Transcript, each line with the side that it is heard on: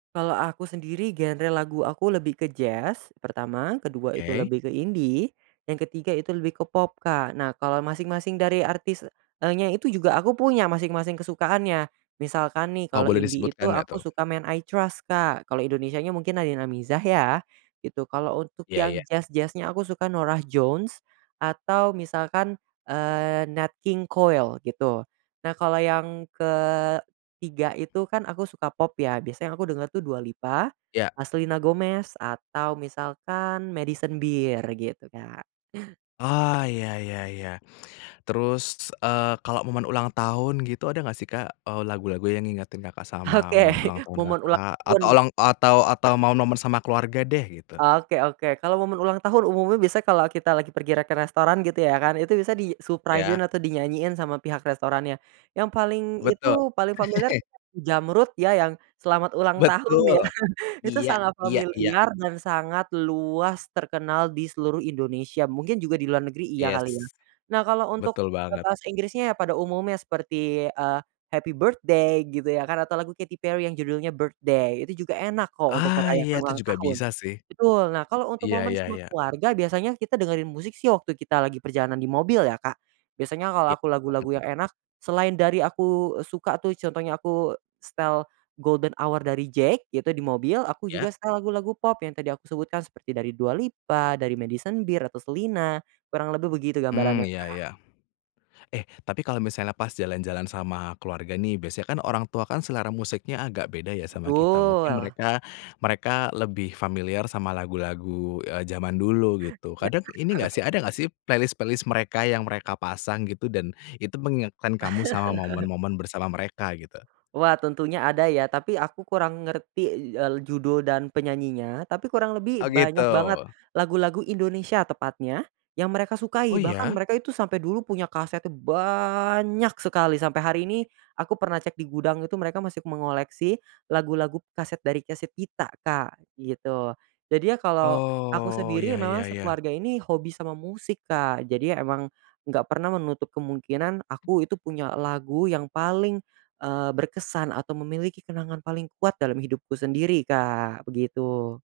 right: Kalau aku sendiri genre lagu aku lebih ke jazz pertama, kedua itu
left: Oke.
right: lebih ke indie, yang ketiga itu lebih ke pop Kak, nah kalau masing-masing dari artisnya, eee, nya itu juga aku punya masing-masing kesukaannya misalkan nih
left: Oh
right: kalau
left: boleh
right: indie itu
left: disebutkan enggak
right: aku
left: tuh?
right: suka Men I Trust Kak kalau Indonesianya mungkin ada yang Nadin Amizah ya, gitu kalau untuk
left: Iya
right: yang
left: iya.
right: jazz-jazz-nya aku suka Norah Jones, atau misalkan, eee, Nat King Cole gitu. Nah kalau yang ketiga itu kan aku suka pop ya, biasanya aku denger tuh Dua Lipa,
left: Iya.
right: Selena Gomez atau misalkan Madison Beer gitu Kak.
left: Oh iya iya iya, terus, eee, kalau momen ulang tahun gitu ada gak sih Kak, eee, lagu-lagu yang ngingetin Kakak sama
right: Oke
left: momen ulang tahun
right: momen ulang
left: Kakak atau
right: tahun.
left: ulang atau atau momen sama keluarga deh gitu?
right: Oke oke kalau momen ulang tahun umumnya biasa kalau kita lagi pergi re ke restoran gitu ya kan itu bisa di-suprise-in
left: Iya.
right: atau dinyanyiin sama pihak restorannya, yang paling itu
left: Betul.
right: paling familiar itu Jamrud ya, yang "Selamat Ulang Tahun" ya
left: Betul,
right: itu
left: iya
right: sangat
left: iya iya.
right: familiar dan sangat luas terkenal di seluruh Indonesia, mungkin juga di luar negeri iya
left: Yes.
right: kali ya, nah kalau untuk,
left: Betul
right: eee,
left: banget.
right: bahasa Inggrisnya pada umumnya seperti, eee, Happy Birthday gitu ya kan atau lagu Katy Perry yang judulnya "Birthday" itu juga enak kok untuk
left: Ah,
right: merayakan
left: iya itu
right: ulang
left: juga
right: tahun.
left: bisa sih,
right: Betul nah kalau untuk
left: iya
right: momen
left: iya
right: sama
left: iya.
right: keluarga biasanya kita dengerin musik sih waktu kita lagi perjalanan di mobil ya Kak, biasanya kalau
left: Iya
right: aku
left: apa
right: lagu-lagu
left: tuh?
right: yang enak selain dari aku suka tuh contohnya aku setel "Golden Hour" dari JVKE gitu di mobil aku
left: Iya.
right: juga setel lagu-lagu pop yang tadi aku sebutkan seperti dari Dua Lipa dari Madison Beer atau Selena, kurang lebih begitu
left: Mmm,
right: gambarannya
left: iya
right: Kak.
left: iya. Eh, tapi kalau misalnya pas jalan-jalan sama keluarga nih, biasanya kan orang tua kan selera musiknya agak beda ya sama kita mungkin
right: Betul.
left: mereka mereka lebih familiar sama lagu-lagu, eee, zaman dulu gitu,
right: Iya.
left: kadang ini gak sih, ada gak sih playlist-playlist mereka yang mereka pasang gitu dan itu mengingatkan kamu sama momen-momen bersama mereka gitu?
right: Wah tentunya ada ya, tapi aku kurang ngerti judul dan penyanyinya, tapi kurang lebih
left: Oh gitu.
right: banyak banget, lagu-lagu Indonesia tepatnya yang mereka
left: Oh
right: sukai, bahkan
left: iya?
right: mereka itu sampai dulu punya kasetnya banyak sekali, sampai hari ini aku pernah cek di gudang itu mereka masih mengoleksi lagu-lagu kaset dari kaset kita Kak, gitu, jadi ya kalau, aku
left: Oh
right: sendiri
left: iya iya
right: memang
left: iya.
right: sekeluarga ini hobi sama musik Kak jadi emang, nggak pernah menutup kemungkinan aku itu punya lagu yang paling, eee, berkesan atau memiliki kenangan paling kuat dalam hidupku sendiri Kak begitu.